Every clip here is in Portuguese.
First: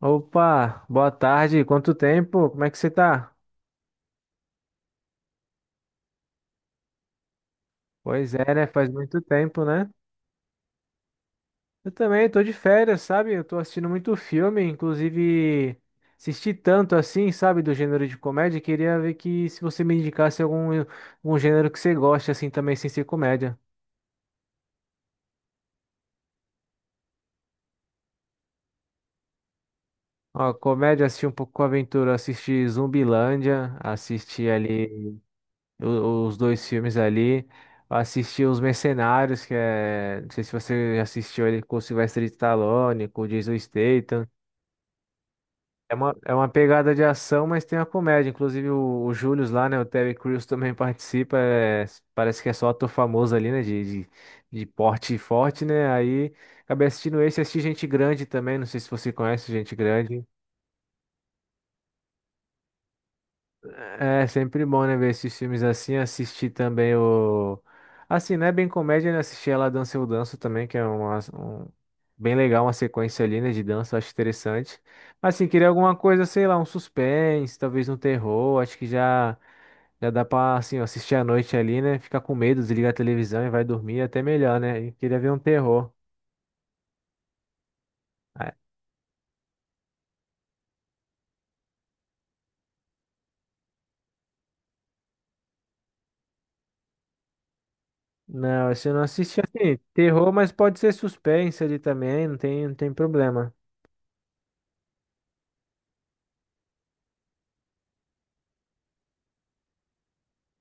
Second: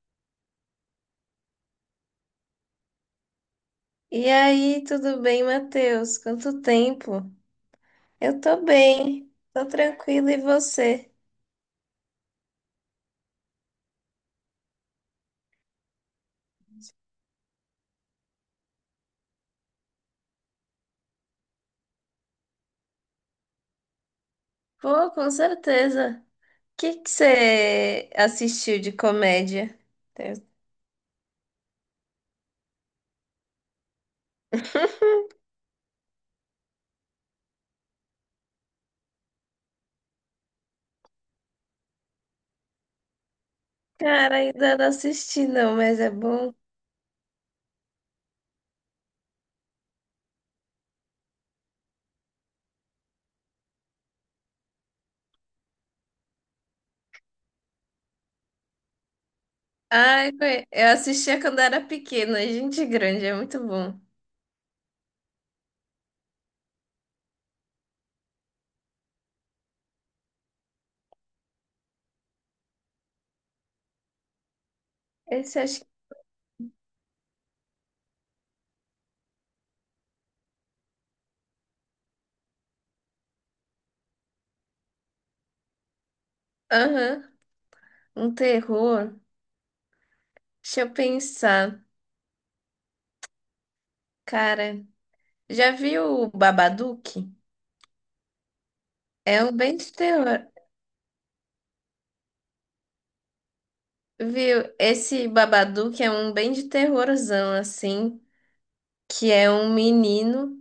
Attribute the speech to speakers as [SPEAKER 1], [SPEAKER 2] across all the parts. [SPEAKER 1] Opa, boa tarde. Quanto tempo? Como é que você tá?
[SPEAKER 2] E aí, tudo bem, Matheus? Quanto tempo?
[SPEAKER 1] Pois
[SPEAKER 2] Eu
[SPEAKER 1] é,
[SPEAKER 2] tô
[SPEAKER 1] né? Faz muito
[SPEAKER 2] bem,
[SPEAKER 1] tempo,
[SPEAKER 2] tô
[SPEAKER 1] né?
[SPEAKER 2] tranquila e você?
[SPEAKER 1] Eu também tô de férias, sabe? Eu tô assistindo muito filme, inclusive assisti tanto assim, sabe, do gênero de comédia. Queria ver que se você me indicasse algum, algum gênero que você goste assim também, sem ser comédia.
[SPEAKER 2] Pô, com certeza. O que que você assistiu de comédia?
[SPEAKER 1] Ó, comédia, assisti um pouco com aventura, assisti Zumbilândia, assisti ali os dois filmes ali. Assisti Os Mercenários, que é. Não sei se você já assistiu ele com o Sylvester Stallone, com o Jason Statham.
[SPEAKER 2] Cara, ainda não assisti não,
[SPEAKER 1] É
[SPEAKER 2] mas é
[SPEAKER 1] uma, é uma
[SPEAKER 2] bom.
[SPEAKER 1] pegada de ação, mas tem a comédia. Inclusive o Julius lá, né? O Terry Crews também participa. Parece que é só ator famoso ali, né? De porte forte, né? Aí acabei assistindo esse, assisti Gente Grande também. Não sei se você conhece Gente Grande.
[SPEAKER 2] Ai, eu assistia quando era pequena, gente grande, é muito bom.
[SPEAKER 1] É sempre bom, né, ver esses filmes assim, assistir também o... Assim, né bem comédia, né, assistir Ela Dança Eu Danço também, que é uma, bem legal, uma sequência ali, né, de dança, eu acho interessante. Assim,
[SPEAKER 2] Esse
[SPEAKER 1] queria
[SPEAKER 2] acho que...
[SPEAKER 1] alguma coisa, sei lá, um suspense, talvez um terror, acho que já, já dá pra, assim, ó, assistir à noite ali, né, ficar com medo, desligar a televisão e vai dormir, é até melhor, né, e queria ver um terror.
[SPEAKER 2] Aham, um
[SPEAKER 1] Ah,
[SPEAKER 2] terror. Deixa eu pensar. Cara, já viu o Babadook?
[SPEAKER 1] não, assim, eu não assisti,
[SPEAKER 2] É um
[SPEAKER 1] assim,
[SPEAKER 2] bem de
[SPEAKER 1] terror,
[SPEAKER 2] terror.
[SPEAKER 1] mas pode ser suspense ali também, não tem, não tem problema.
[SPEAKER 2] Viu? Esse Babadook é um bem de terrorzão, assim, que é um menino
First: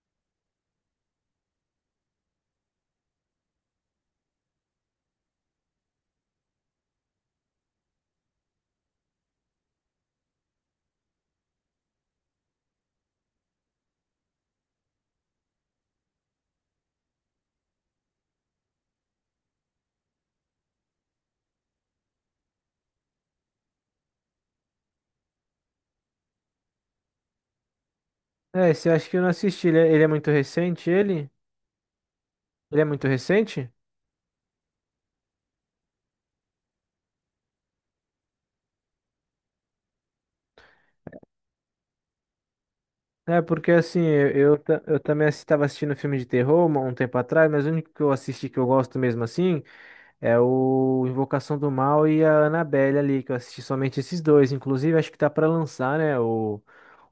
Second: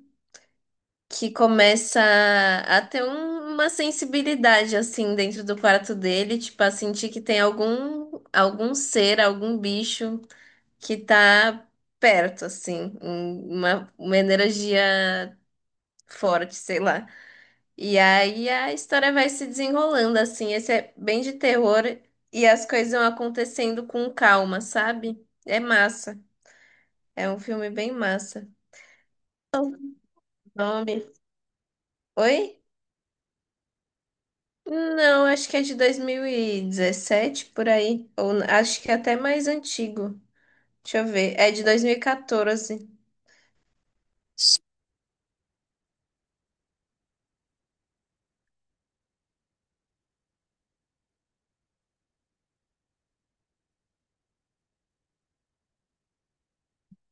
[SPEAKER 2] que começa a ter uma sensibilidade, assim, dentro do quarto dele, tipo, a sentir que tem algum, algum ser, algum bicho que tá perto, assim, uma energia forte, sei lá. E aí a história vai se desenrolando, assim, esse é bem de terror e as coisas vão acontecendo com calma, sabe? É massa. É um filme bem massa.
[SPEAKER 1] É, esse eu acho que eu não assisti. Ele é muito recente,
[SPEAKER 2] Nome.
[SPEAKER 1] ele?
[SPEAKER 2] Oi?
[SPEAKER 1] Ele é muito recente?
[SPEAKER 2] Não, acho que é de 2017, por aí. Ou acho que é até mais antigo. Deixa eu ver. É de 2014.
[SPEAKER 1] É, porque assim, eu também estava assistindo um filme de terror um tempo atrás, mas o único que eu assisti que eu gosto mesmo assim é o Invocação do Mal e a Annabelle ali, que eu assisti somente esses dois. Inclusive, acho que tá pra lançar, né?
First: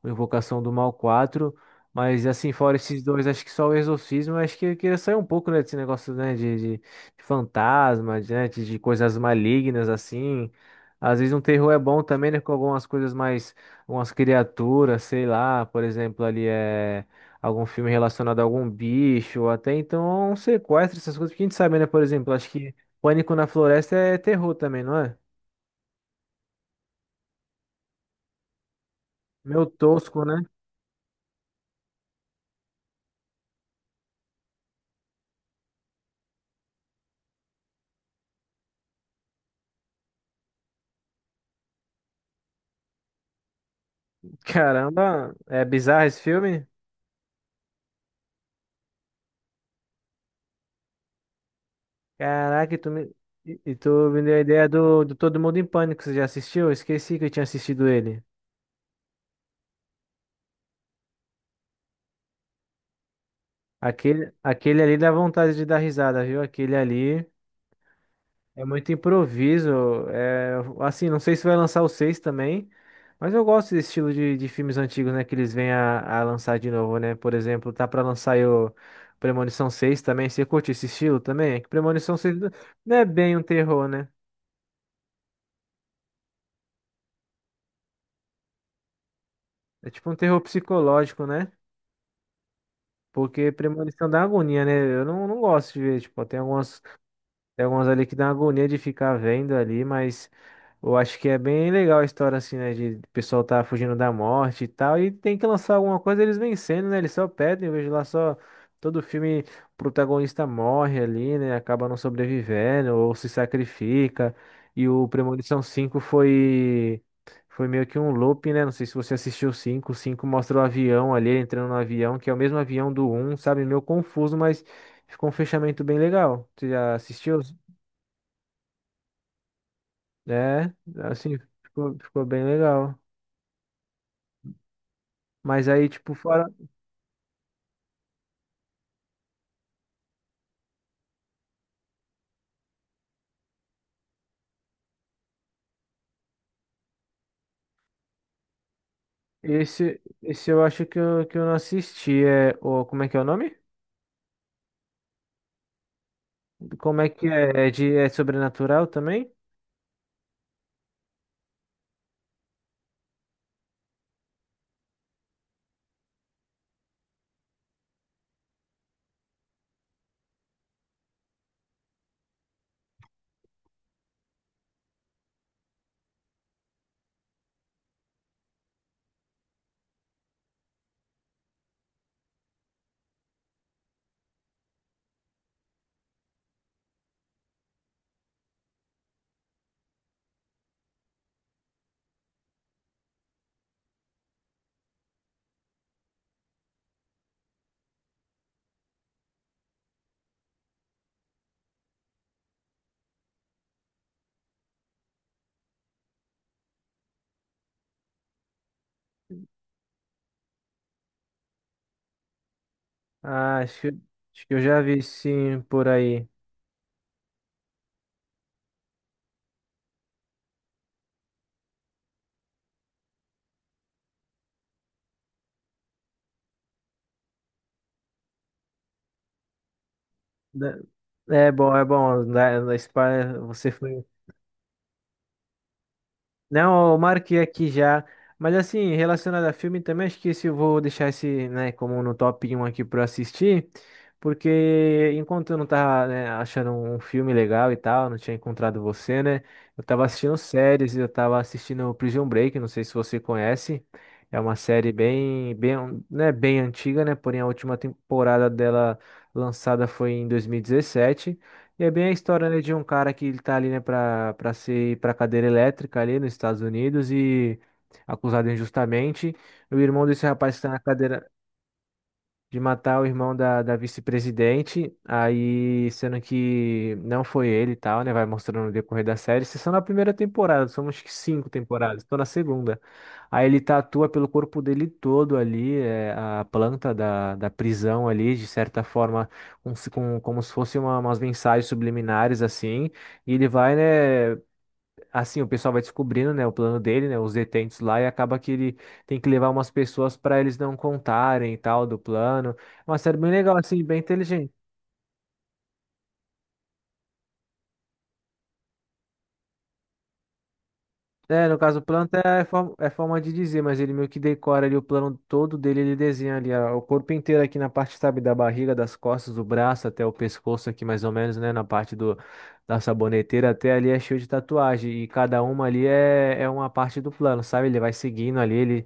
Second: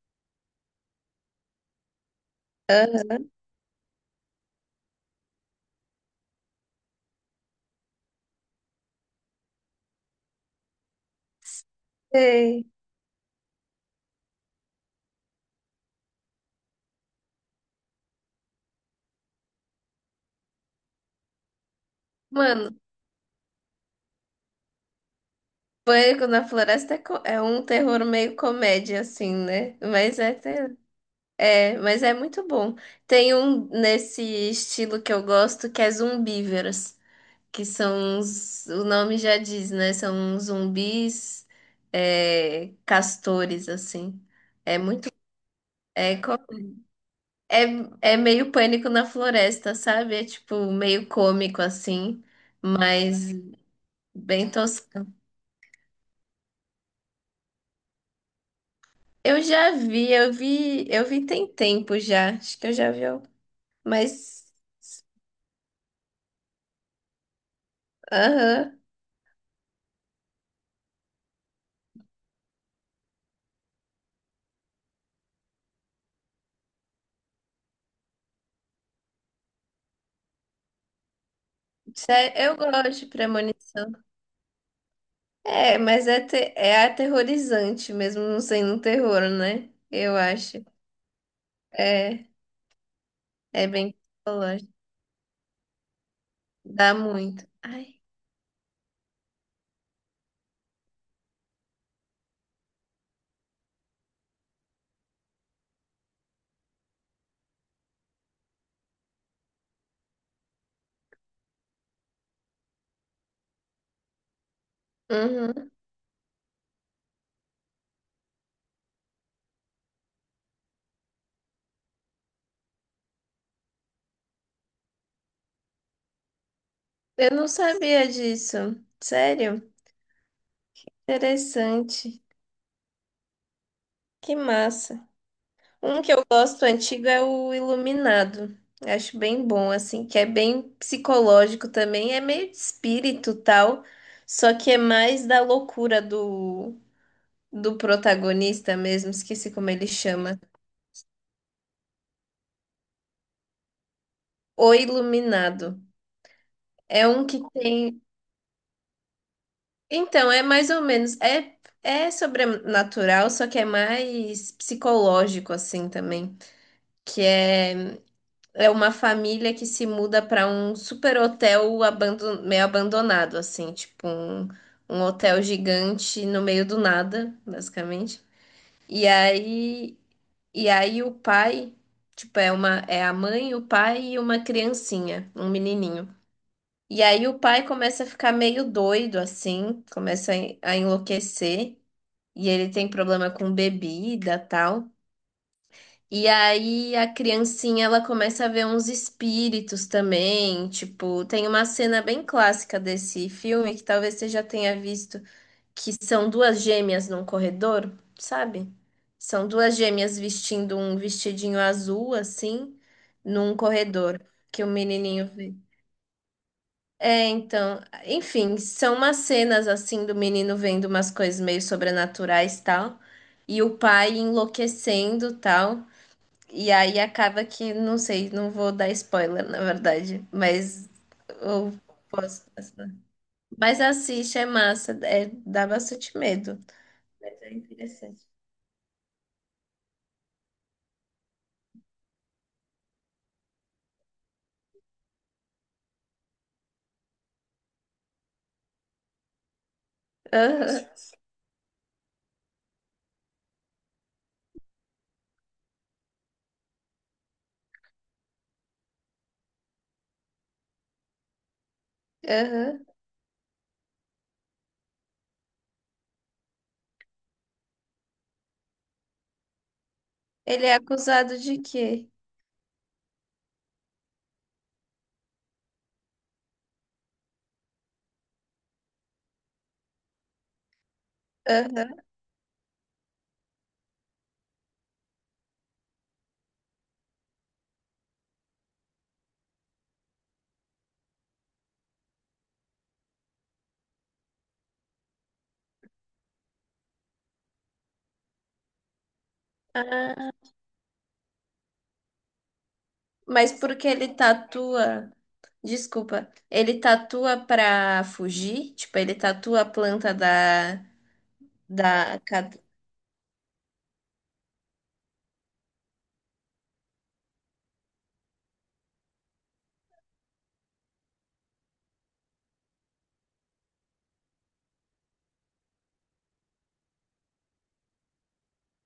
[SPEAKER 1] O Invocação do Mal 4. Mas assim, fora esses
[SPEAKER 2] Aham.
[SPEAKER 1] dois, acho que só o Exorcismo, acho que eu queria sair um pouco, né, desse negócio, né, de fantasma, de, né, de coisas malignas, assim. Às vezes um terror é bom também, né, com
[SPEAKER 2] Sei.
[SPEAKER 1] algumas coisas mais, umas criaturas, sei lá, por exemplo, ali é algum filme relacionado a algum bicho, ou até então um sequestro, essas coisas, porque a gente sabe, né, por exemplo, acho
[SPEAKER 2] Mano,
[SPEAKER 1] que Pânico na Floresta é terror também, não é?
[SPEAKER 2] Pânico na Floresta é é um terror meio comédia, assim,
[SPEAKER 1] Meu
[SPEAKER 2] né? Mas
[SPEAKER 1] tosco,
[SPEAKER 2] é,
[SPEAKER 1] né?
[SPEAKER 2] é, mas é muito bom. Tem um nesse estilo que eu gosto que é Zumbíveros, que são os, o nome já diz, né? São zumbis, é, castores, assim. É muito.
[SPEAKER 1] Caramba, é bizarro
[SPEAKER 2] É,
[SPEAKER 1] esse filme?
[SPEAKER 2] é, é meio pânico na floresta, sabe? É tipo meio cômico, assim,
[SPEAKER 1] Caraca,
[SPEAKER 2] mas
[SPEAKER 1] e tu me deu a
[SPEAKER 2] bem
[SPEAKER 1] ideia
[SPEAKER 2] tosco.
[SPEAKER 1] do Todo Mundo em Pânico, você já assistiu? Eu esqueci que eu tinha assistido ele.
[SPEAKER 2] Eu já vi, eu vi, eu vi tem tempo já. Acho que eu já vi, al-
[SPEAKER 1] Aquele,
[SPEAKER 2] mas.
[SPEAKER 1] aquele ali dá vontade de dar risada, viu? Aquele ali. É
[SPEAKER 2] Aham.
[SPEAKER 1] muito improviso. É, assim, não sei se vai lançar o 6 também, mas eu gosto desse estilo de filmes antigos, né? Que eles vêm a lançar de novo, né? Por exemplo, tá pra lançar aí o Premonição 6 também. Você curte esse estilo também? É que Premonição 6
[SPEAKER 2] Eu
[SPEAKER 1] não
[SPEAKER 2] gosto
[SPEAKER 1] é
[SPEAKER 2] de
[SPEAKER 1] bem um terror,
[SPEAKER 2] premonição.
[SPEAKER 1] né?
[SPEAKER 2] É, mas é, é aterrorizante mesmo não sendo um terror, né?
[SPEAKER 1] É tipo um
[SPEAKER 2] Eu
[SPEAKER 1] terror
[SPEAKER 2] acho.
[SPEAKER 1] psicológico, né?
[SPEAKER 2] É.
[SPEAKER 1] Porque
[SPEAKER 2] É bem
[SPEAKER 1] Premonição dá agonia, né?
[SPEAKER 2] psicológico.
[SPEAKER 1] Eu não, não gosto de ver. Tipo, tem algumas.
[SPEAKER 2] Dá muito.
[SPEAKER 1] Tem algumas
[SPEAKER 2] Ai.
[SPEAKER 1] ali que dá uma agonia de ficar vendo ali, mas eu acho que é bem legal a história assim, né? De o pessoal tá fugindo da morte e tal. E tem que lançar alguma coisa, eles vencendo, né? Eles só pedem, eu vejo lá só todo filme, o protagonista morre ali, né? Acaba não sobrevivendo ou se sacrifica. E o Premonição
[SPEAKER 2] Uhum.
[SPEAKER 1] 5 foi. Foi meio que um loop, né? Não sei se você assistiu o cinco. O 5 mostra o avião ali, ele entrando no avião, que é o mesmo avião do um, sabe? Meio confuso, mas ficou um fechamento bem legal. Você já
[SPEAKER 2] Eu
[SPEAKER 1] assistiu?
[SPEAKER 2] não sabia disso. Sério?
[SPEAKER 1] É, assim, ficou,
[SPEAKER 2] Interessante.
[SPEAKER 1] ficou bem legal.
[SPEAKER 2] Que massa.
[SPEAKER 1] Mas aí,
[SPEAKER 2] Um que
[SPEAKER 1] tipo,
[SPEAKER 2] eu
[SPEAKER 1] fora.
[SPEAKER 2] gosto antigo é o Iluminado. Eu acho bem bom, assim, que é bem psicológico também. É meio de espírito tal, só que é mais da loucura do, do protagonista mesmo. Esqueci como ele
[SPEAKER 1] Esse,
[SPEAKER 2] chama.
[SPEAKER 1] esse eu acho que eu não assisti. É, o, como é que é o nome?
[SPEAKER 2] O Iluminado.
[SPEAKER 1] Como
[SPEAKER 2] É
[SPEAKER 1] é
[SPEAKER 2] um
[SPEAKER 1] que
[SPEAKER 2] que
[SPEAKER 1] é? É, de,
[SPEAKER 2] tem.
[SPEAKER 1] é sobrenatural também?
[SPEAKER 2] Então, é mais ou menos. É, é sobrenatural, só que é mais psicológico, assim, também. Que é, é uma família que se muda para um super hotel abandon, meio abandonado, assim, tipo um, um hotel gigante no meio do nada, basicamente. E aí, e aí o pai, tipo, é uma, é a mãe, o pai e uma criancinha, um menininho. E aí o pai começa a ficar meio doido assim, começa a enlouquecer e ele tem problema com bebida, tal. E aí a criancinha ela começa a ver uns espíritos também, tipo, tem uma cena bem clássica desse filme que talvez você já tenha visto, que são duas gêmeas num corredor, sabe? São duas gêmeas vestindo um vestidinho azul assim, num
[SPEAKER 1] Ah,
[SPEAKER 2] corredor
[SPEAKER 1] acho que eu
[SPEAKER 2] que o
[SPEAKER 1] já vi
[SPEAKER 2] menininho vê.
[SPEAKER 1] sim por aí.
[SPEAKER 2] É, então, enfim, são umas cenas assim do menino vendo umas coisas meio sobrenaturais tal, e o pai enlouquecendo tal. E aí acaba que, não sei, não vou dar spoiler, na verdade,
[SPEAKER 1] Da-
[SPEAKER 2] mas
[SPEAKER 1] é
[SPEAKER 2] eu
[SPEAKER 1] bom, é bom.
[SPEAKER 2] posso
[SPEAKER 1] Da
[SPEAKER 2] passar.
[SPEAKER 1] Spy, você
[SPEAKER 2] Mas
[SPEAKER 1] foi.
[SPEAKER 2] assiste, é massa, é, dá bastante medo.
[SPEAKER 1] Não, ó, eu
[SPEAKER 2] Mas
[SPEAKER 1] marquei
[SPEAKER 2] é
[SPEAKER 1] aqui já.
[SPEAKER 2] interessante.
[SPEAKER 1] Mas assim, relacionado a filme também, acho que esse eu vou deixar esse, né, como no top 1 aqui pra assistir. Porque enquanto eu não tava, né, achando um filme legal e tal, não tinha encontrado você, né? Eu tava assistindo
[SPEAKER 2] Aham,
[SPEAKER 1] séries, eu tava assistindo Prison Break, não sei se você conhece. É uma série né, bem antiga, né? Porém, a última temporada dela lançada foi em 2017. E é bem a história, né, de um
[SPEAKER 2] aham.
[SPEAKER 1] cara que ele tá ali, né, pra ser pra cadeira elétrica ali nos Estados Unidos e acusado injustamente. O irmão desse rapaz que
[SPEAKER 2] Ele
[SPEAKER 1] tá
[SPEAKER 2] é
[SPEAKER 1] na cadeira,
[SPEAKER 2] acusado de quê?
[SPEAKER 1] de matar o irmão da vice-presidente, aí sendo que não foi ele e tal, né? Vai mostrando no decorrer da série. Isso é só na primeira temporada, são somos que cinco
[SPEAKER 2] Aham.
[SPEAKER 1] temporadas, tô na segunda. Aí ele tatua pelo corpo dele todo ali, é, a planta da prisão ali, de certa forma, com, como se fosse umas mensagens subliminares assim. E ele vai, né? Assim, o pessoal vai descobrindo, né, o plano dele, né, os detentos lá, e acaba que ele tem que levar umas pessoas
[SPEAKER 2] Ah,
[SPEAKER 1] para eles não contarem e tal do plano. É uma série bem
[SPEAKER 2] mas
[SPEAKER 1] legal, assim,
[SPEAKER 2] porque
[SPEAKER 1] bem
[SPEAKER 2] ele
[SPEAKER 1] inteligente.
[SPEAKER 2] tatua. Desculpa, ele tatua pra fugir? Tipo, ele tatua a planta da,
[SPEAKER 1] É, no caso, o plano
[SPEAKER 2] da... ca-
[SPEAKER 1] é forma de dizer, mas ele meio que decora ali o plano todo dele, ele desenha ali ó, o corpo inteiro aqui na parte, sabe, da barriga, das costas, do braço até o pescoço aqui mais ou menos, né, na parte do, da saboneteira até ali é cheio de tatuagem e cada uma ali é, é uma parte do plano, sabe? Ele vai seguindo ali, ele.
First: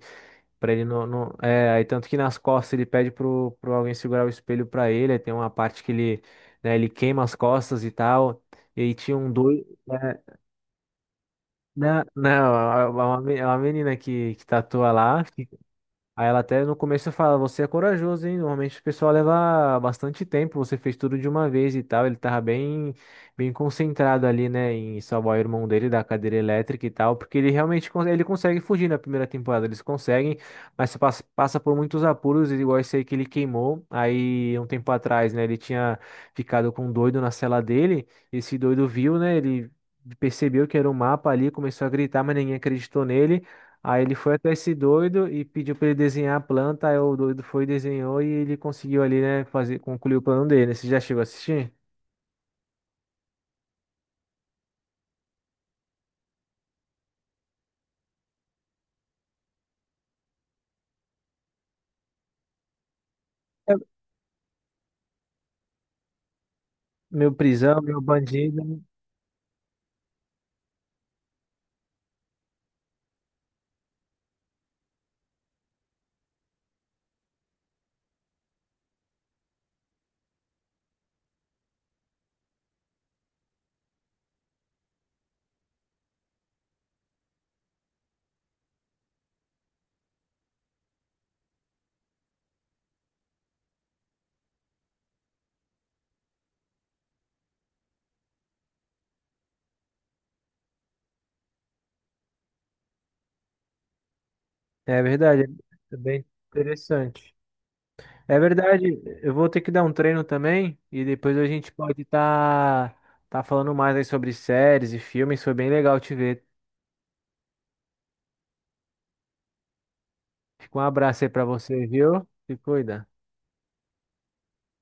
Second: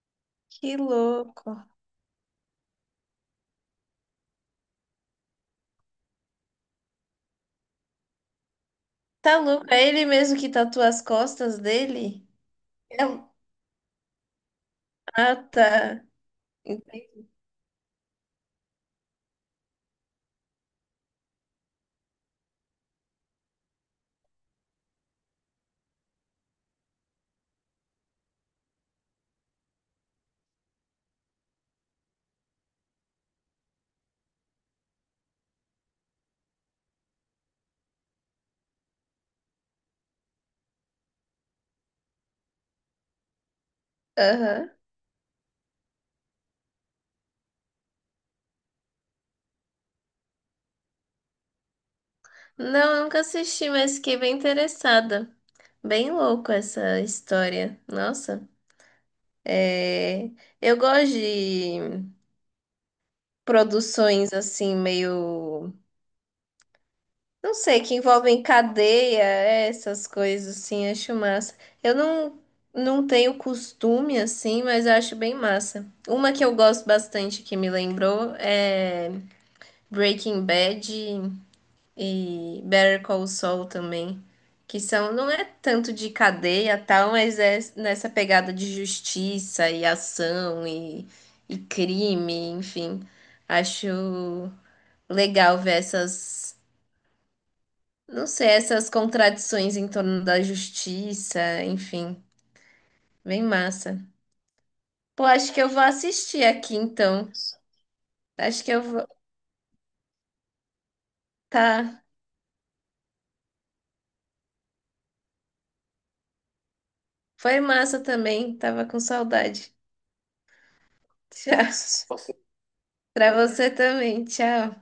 [SPEAKER 1] Pra
[SPEAKER 2] Que
[SPEAKER 1] ele não, não-
[SPEAKER 2] louco.
[SPEAKER 1] é, aí tanto que nas costas ele pede pro alguém segurar o espelho pra ele. Aí tem uma parte que ele, né, ele queima as costas e tal. E aí tinha um
[SPEAKER 2] Tá
[SPEAKER 1] dois.
[SPEAKER 2] louco? É ele
[SPEAKER 1] É,
[SPEAKER 2] mesmo que tatua as costas
[SPEAKER 1] não,
[SPEAKER 2] dele?
[SPEAKER 1] não,
[SPEAKER 2] É um-
[SPEAKER 1] é uma menina que tatua lá.
[SPEAKER 2] Ah, tá.
[SPEAKER 1] Aí ela até no começo
[SPEAKER 2] Entendi.
[SPEAKER 1] fala, você é corajoso, hein? Normalmente o pessoal leva bastante tempo, você fez tudo de uma vez e tal. Bem concentrado ali, né, em salvar o irmão dele da cadeira elétrica e tal, porque ele realmente ele consegue fugir na primeira temporada, eles conseguem, mas você passa, passa por muitos apuros, igual esse aí que ele queimou. Aí um tempo atrás, né, ele tinha ficado com um doido na cela dele, esse doido viu, né, ele percebeu que era um mapa ali, começou a gritar, mas ninguém acreditou nele. Aí ele foi até esse
[SPEAKER 2] Aham.
[SPEAKER 1] doido e pediu para ele desenhar a planta. Aí o doido foi, desenhou e ele conseguiu ali, né, fazer, concluir o plano dele, né? Você já chegou a assistir?
[SPEAKER 2] Não, nunca assisti, mas fiquei bem interessada. Bem louco essa história. Nossa. É... Eu gosto de
[SPEAKER 1] É,
[SPEAKER 2] produções assim, meio.
[SPEAKER 1] meu
[SPEAKER 2] Não
[SPEAKER 1] prisão,
[SPEAKER 2] sei, que
[SPEAKER 1] meu
[SPEAKER 2] envolvem
[SPEAKER 1] bandido.
[SPEAKER 2] cadeia, é, essas coisas assim, acho massa. Eu não, não tenho costume assim, mas eu acho bem massa. Uma que eu gosto bastante que me lembrou é Breaking Bad e Better Call Saul também, que são, não é tanto de cadeia tal, mas é nessa pegada de justiça e ação e crime, enfim. Acho legal ver essas, não sei, essas contradições em torno da justiça, enfim, bem massa.
[SPEAKER 1] É
[SPEAKER 2] Pô,
[SPEAKER 1] verdade,
[SPEAKER 2] acho que eu vou
[SPEAKER 1] é bem
[SPEAKER 2] assistir aqui então.
[SPEAKER 1] interessante. É
[SPEAKER 2] Acho que eu
[SPEAKER 1] verdade,
[SPEAKER 2] vou.
[SPEAKER 1] eu vou ter que dar um treino também e depois a gente
[SPEAKER 2] Tá.
[SPEAKER 1] pode estar tá, tá falando mais aí sobre séries e filmes. Foi bem legal te ver.
[SPEAKER 2] Foi massa também, tava com saudade.
[SPEAKER 1] Fica um abraço aí pra você,
[SPEAKER 2] Tchau.
[SPEAKER 1] viu? Se cuida.
[SPEAKER 2] Pra você também, tchau.